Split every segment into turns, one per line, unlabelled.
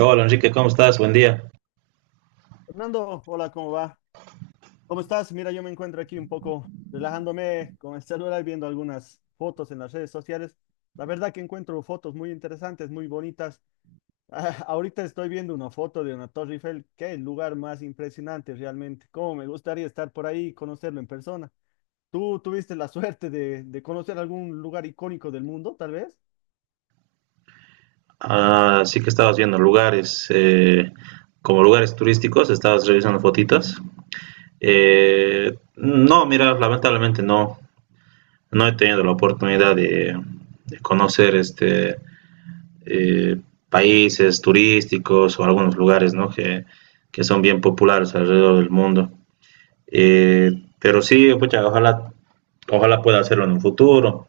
Hola Enrique, ¿cómo estás? Buen día.
Fernando, hola, ¿cómo va? ¿Cómo estás? Mira, yo me encuentro aquí un poco relajándome con el celular, viendo algunas fotos en las redes sociales. La verdad que encuentro fotos muy interesantes, muy bonitas. Ahorita estoy viendo una foto de una Torre Eiffel. Qué lugar más impresionante realmente. Cómo me gustaría estar por ahí y conocerlo en persona. ¿Tú tuviste la suerte de conocer algún lugar icónico del mundo, tal vez?
Ah, sí que estabas viendo lugares, como lugares turísticos, estabas revisando fotitos. No, mira, lamentablemente no, no he tenido la oportunidad de conocer eh, países turísticos o algunos lugares, ¿no? Que son bien populares alrededor del mundo. Eh, pero sí, pucha, ojalá pueda hacerlo en un futuro.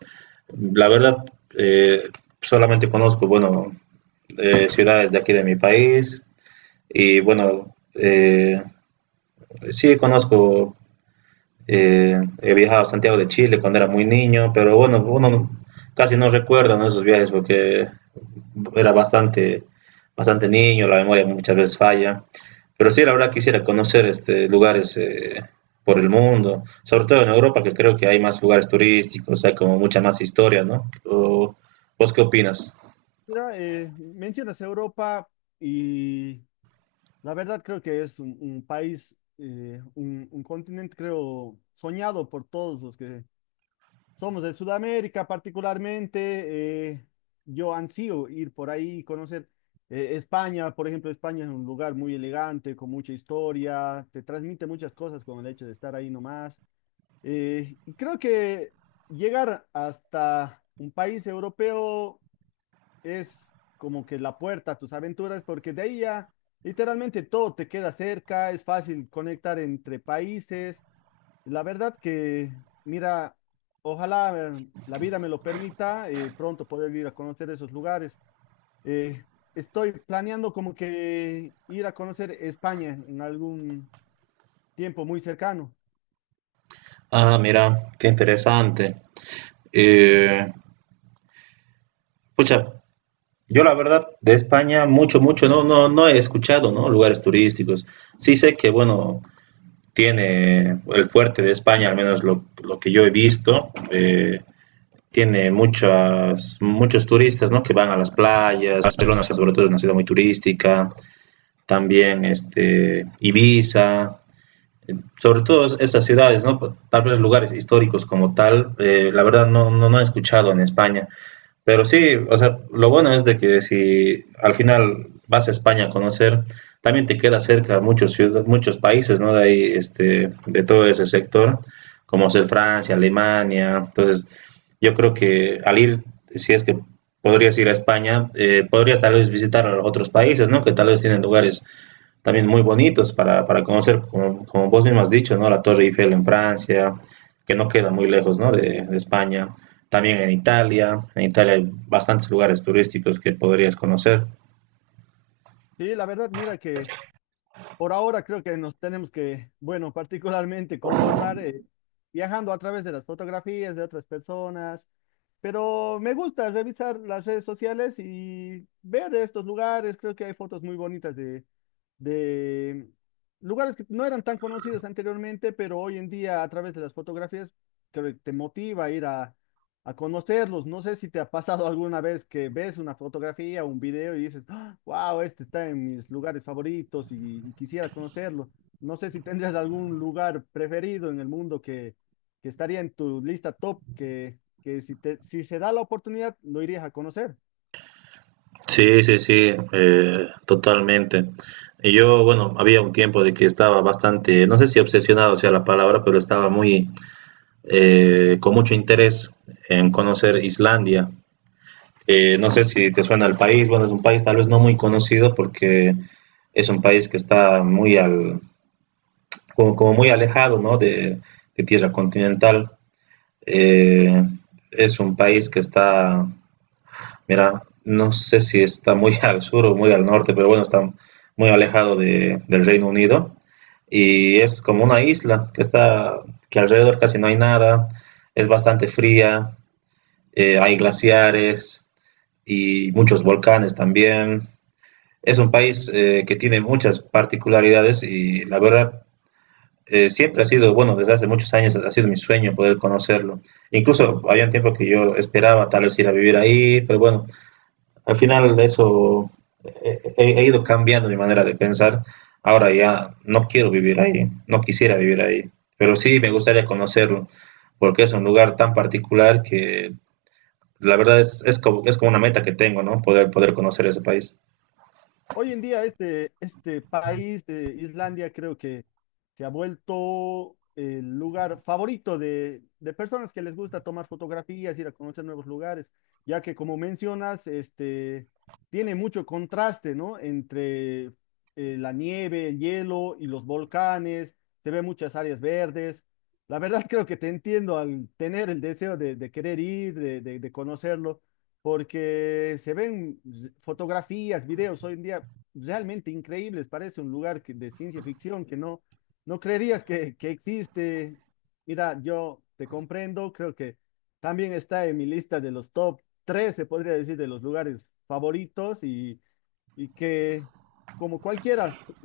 La verdad, eh, solamente conozco, bueno, ciudades de aquí de mi país y bueno, sí conozco he viajado a Santiago de Chile cuando era muy niño, pero bueno, uno no, casi no recuerda, ¿no?, esos viajes porque era bastante niño, la memoria muchas veces falla. Pero sí, la verdad quisiera conocer este, lugares por el mundo, sobre todo en Europa, que creo que hay más lugares turísticos, hay como mucha más historia, ¿no? O, ¿vos qué opinas?
Mira, mencionas Europa y la verdad creo que es un país, un continente creo soñado por todos los que somos de Sudamérica particularmente. Yo ansío ir por ahí, conocer España, por ejemplo. España es un lugar muy elegante, con mucha historia, te transmite muchas cosas con el hecho de estar ahí nomás. Y creo que llegar hasta un país europeo es como que la puerta a tus aventuras, porque de ahí ya literalmente todo te queda cerca, es fácil conectar entre países. La verdad que, mira, ojalá la vida me lo permita pronto poder ir a conocer esos lugares. Eh, Estoy planeando como que ir a conocer España en algún tiempo muy cercano.
Ah, mira, qué interesante. Eh, Pucha, yo la verdad de España mucho, mucho, no, no he escuchado, ¿no?, lugares turísticos. Sí sé que, bueno, tiene el fuerte de España, al menos lo que yo he visto, tiene muchos turistas, ¿no?, que van a las playas. Barcelona, o sea, sobre todo, es una ciudad muy turística. También, este, Ibiza, sobre todo esas ciudades, ¿no? Tal vez lugares históricos como tal, la verdad no, no he escuchado en España. Pero sí, o sea, lo bueno es de que si al final vas a España a conocer, también te queda cerca muchos ciudades, muchos países, ¿no?, de ahí, este, de todo ese sector, como ser Francia, Alemania. Entonces, yo creo que al ir, si es que podrías ir a España, podrías tal vez visitar a otros países, ¿no?, que tal vez tienen lugares también muy bonitos para conocer, como, como, vos mismo has dicho, ¿no? La Torre Eiffel en Francia, que no queda muy lejos, ¿no?, de España también en Italia. En Italia hay bastantes lugares turísticos que podrías conocer.
Sí, la verdad, mira que... Por ahora creo que nos tenemos que, bueno, particularmente conformar viajando a través de las fotografías de otras personas, pero me gusta revisar las redes sociales y ver estos lugares. Creo que hay fotos muy bonitas de lugares que no eran tan conocidos anteriormente, pero hoy en día a través de las fotografías creo que te motiva a a conocerlos. No sé si te ha pasado alguna vez que ves una fotografía o un video y dices wow, este está en mis lugares favoritos y quisiera conocerlo. No sé si tendrías algún lugar preferido en el mundo que estaría en tu lista top, que si, te, si se da la oportunidad, lo irías a conocer.
Sí, sí, sí, totalmente. Y yo, bueno, había un tiempo de que estaba bastante, no sé si obsesionado sea la palabra, pero estaba muy, con mucho interés en conocer Islandia. No sé si te suena el país, bueno, es un país tal vez no muy conocido porque es un país que está muy al, como muy alejado, ¿no?, de tierra continental. Eh, es un país que está, mira, no sé si está muy al sur o muy al norte, pero bueno, está muy alejado de, del Reino Unido y es como una isla que está, que alrededor casi no hay nada, es bastante fría, hay glaciares y muchos volcanes también. Es un país que tiene muchas particularidades y la verdad siempre ha sido, bueno, desde hace muchos años ha sido mi sueño poder conocerlo. Incluso había un tiempo que yo esperaba tal vez ir a vivir ahí, pero bueno, al final eso he ido cambiando mi manera de pensar. Ahora ya no quiero vivir ahí, no quisiera vivir ahí, pero sí me gustaría conocerlo porque es un lugar tan particular que la verdad es como una meta que tengo, ¿no? Poder conocer ese país.
Hoy en día este, este país, Islandia, creo que se ha vuelto el lugar favorito de personas que les gusta tomar fotografías, ir a conocer nuevos lugares, ya que como mencionas, este, tiene mucho contraste, ¿no? Entre la nieve, el hielo y los volcanes, se ve muchas áreas verdes. La verdad creo que te entiendo al tener el deseo de querer ir, de de conocerlo porque se ven fotografías, videos hoy en día realmente increíbles, parece un lugar de ciencia ficción que no, no creerías que existe. Mira, yo te comprendo, creo que también está en mi lista de los top 3, se podría decir, de los lugares favoritos y que como cualquiera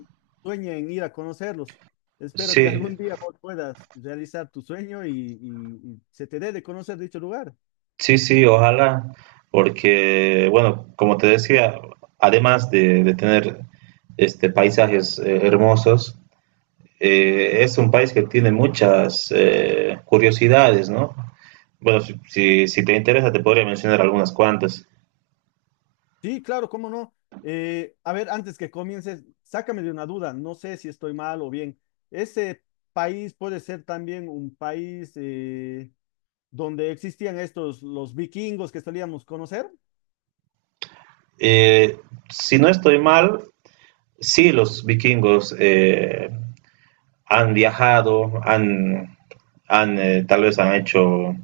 sueña en ir a conocerlos. Espero que
Sí,
algún día vos puedas realizar tu sueño y se te dé de conocer dicho lugar.
sí, sí, ojalá, porque, bueno, como te decía, además de tener este, paisajes hermosos, es un país que tiene muchas curiosidades, ¿no? Bueno, si te interesa, te podría mencionar algunas cuantas.
Sí, claro, cómo no. A ver, antes que comiences, sácame de una duda, no sé si estoy mal o bien. ¿Ese país puede ser también un país donde existían estos, los vikingos que solíamos conocer?
Eh, si no estoy mal, sí, los vikingos han viajado, tal vez han hecho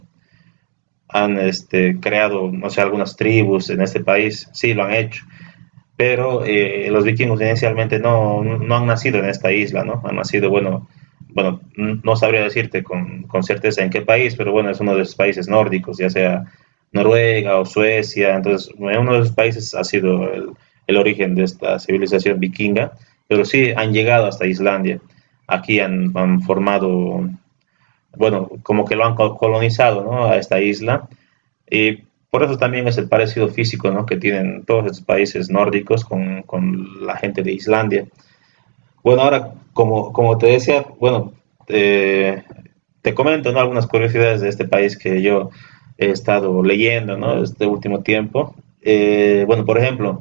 creado, no sé, algunas tribus en este país, sí lo han hecho, pero los vikingos inicialmente no, han nacido en esta isla, ¿no? Han nacido, bueno no sabría decirte con, certeza en qué país, pero bueno, es uno de los países nórdicos, ya sea Noruega o Suecia, entonces en uno de esos países ha sido el origen de esta civilización vikinga, pero sí han llegado hasta Islandia, aquí han formado, bueno, como que lo han colonizado, ¿no?, a esta isla y por eso también es el parecido físico, ¿no?, que tienen todos estos países nórdicos con la gente de Islandia. Bueno, ahora, como, como te decía, bueno, eh, te comento, ¿no?, algunas curiosidades de este país que yo he estado leyendo, ¿no?, este último tiempo. Bueno, por ejemplo,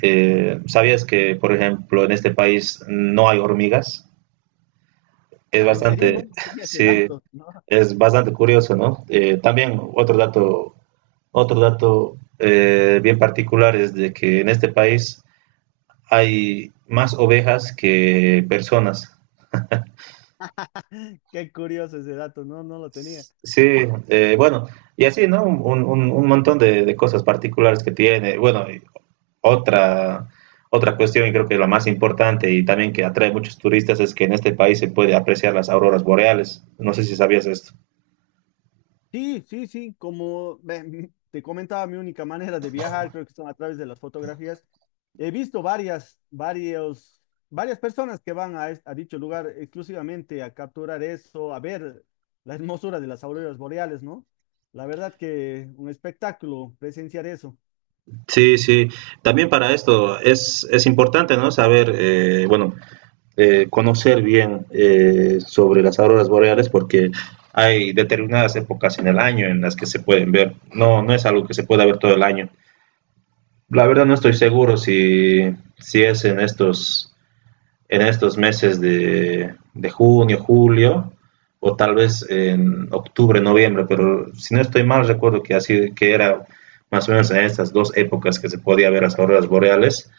¿sabías que, por ejemplo, en este país no hay hormigas? Es
Ah, ¿en serio? No,
bastante,
no tenía ese
sí,
dato, ¿no?
es bastante curioso, ¿no? También otro dato bien particular es de que en este país hay más ovejas que personas.
Qué curioso ese dato, no, no lo tenía.
Sí, bueno, y así, ¿no? Un montón cosas particulares que tiene. Bueno, y otra, otra cuestión, y creo que la más importante y también que atrae muchos turistas, es que en este país se puede apreciar las auroras boreales. No sé si sabías esto.
Sí, sí, sí, como te comentaba, mi única manera de viajar creo que son a través de las fotografías. He visto varias, varios, varias personas que van a, a dicho lugar exclusivamente a capturar eso, a ver la hermosura de las auroras boreales, ¿no? La verdad que un espectáculo presenciar eso.
Sí, sí. También para esto es importante, ¿no? Saber, bueno, conocer bien sobre las auroras boreales porque hay determinadas épocas en el año en las que se pueden ver. No, no es algo que se pueda ver todo el año. La verdad no estoy seguro si es en estos meses de junio, julio o tal vez en octubre, noviembre, pero si no estoy mal recuerdo que así que era más o menos en estas dos épocas que se podía ver las auroras boreales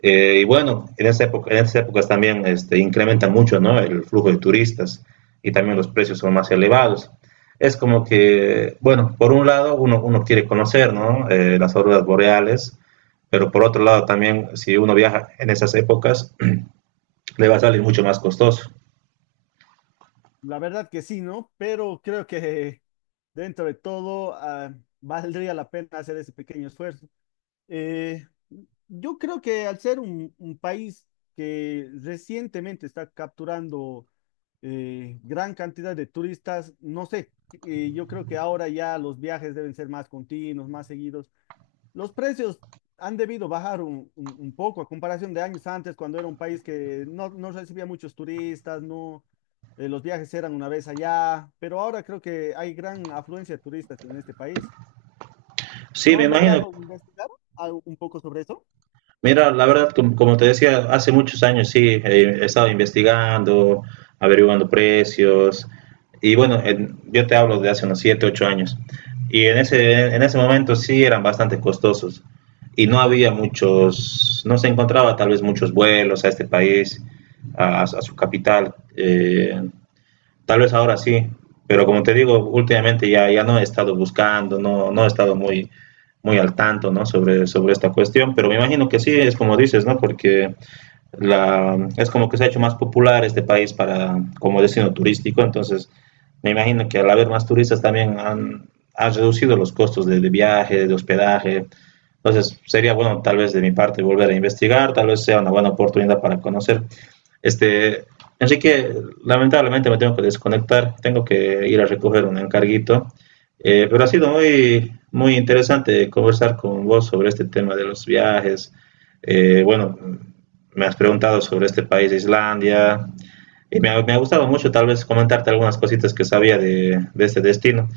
y bueno, en, esa época, en esas épocas también este, incrementa mucho, ¿no?, el flujo de turistas y también los precios son más elevados. Es como que, bueno, por un lado uno quiere conocer, ¿no?, las auroras boreales, pero por otro lado también si uno viaja en esas épocas le va a salir mucho más costoso.
La verdad que sí, ¿no? Pero creo que dentro de todo, ah, valdría la pena hacer ese pequeño esfuerzo. Eh, yo creo que al ser un país que recientemente está capturando gran cantidad de turistas, no sé, yo creo que ahora ya los viajes deben ser más continuos, más seguidos. Los precios han debido bajar un, un poco a comparación de años antes, cuando era un país que no, no recibía muchos turistas, no, los viajes eran una vez allá, pero ahora creo que hay gran afluencia de turistas en este país.
Sí,
¿No
me
has
imagino.
logrado investigar un poco sobre eso?
Mira, la verdad, como te decía, hace muchos años sí, he estado investigando, averiguando precios, y bueno, en- yo te hablo de hace unos 7, 8 años, y en ese momento sí eran bastante costosos, y no había muchos, no se encontraba tal vez muchos vuelos a este país, a su capital. Eh, tal vez ahora sí, pero como te digo, últimamente ya no he estado buscando, no, no he estado muy, muy al tanto, ¿no? Sobre, sobre esta cuestión, pero me imagino que sí, es como dices, ¿no? Porque la, es como que se ha hecho más popular este país para, como destino turístico, entonces me imagino que al haber más turistas también han reducido los costos de, viaje, de hospedaje. Entonces sería bueno tal vez de mi parte volver a investigar, tal vez sea una buena oportunidad para conocer. Este, Enrique, lamentablemente me tengo que desconectar, tengo que ir a recoger un encarguito, pero ha sido muy, muy interesante conversar con vos sobre este tema de los viajes. Bueno, me has preguntado sobre este país, Islandia, y me ha gustado mucho tal vez comentarte algunas cositas que sabía de este destino.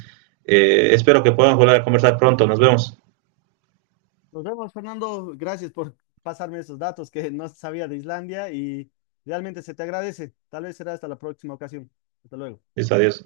Espero que podamos volver a conversar pronto. Nos vemos.
Nos vemos, Fernando. Gracias por pasarme esos datos que no sabía de Islandia y realmente se te agradece. Tal vez será hasta la próxima ocasión. Hasta luego.
Listo, adiós.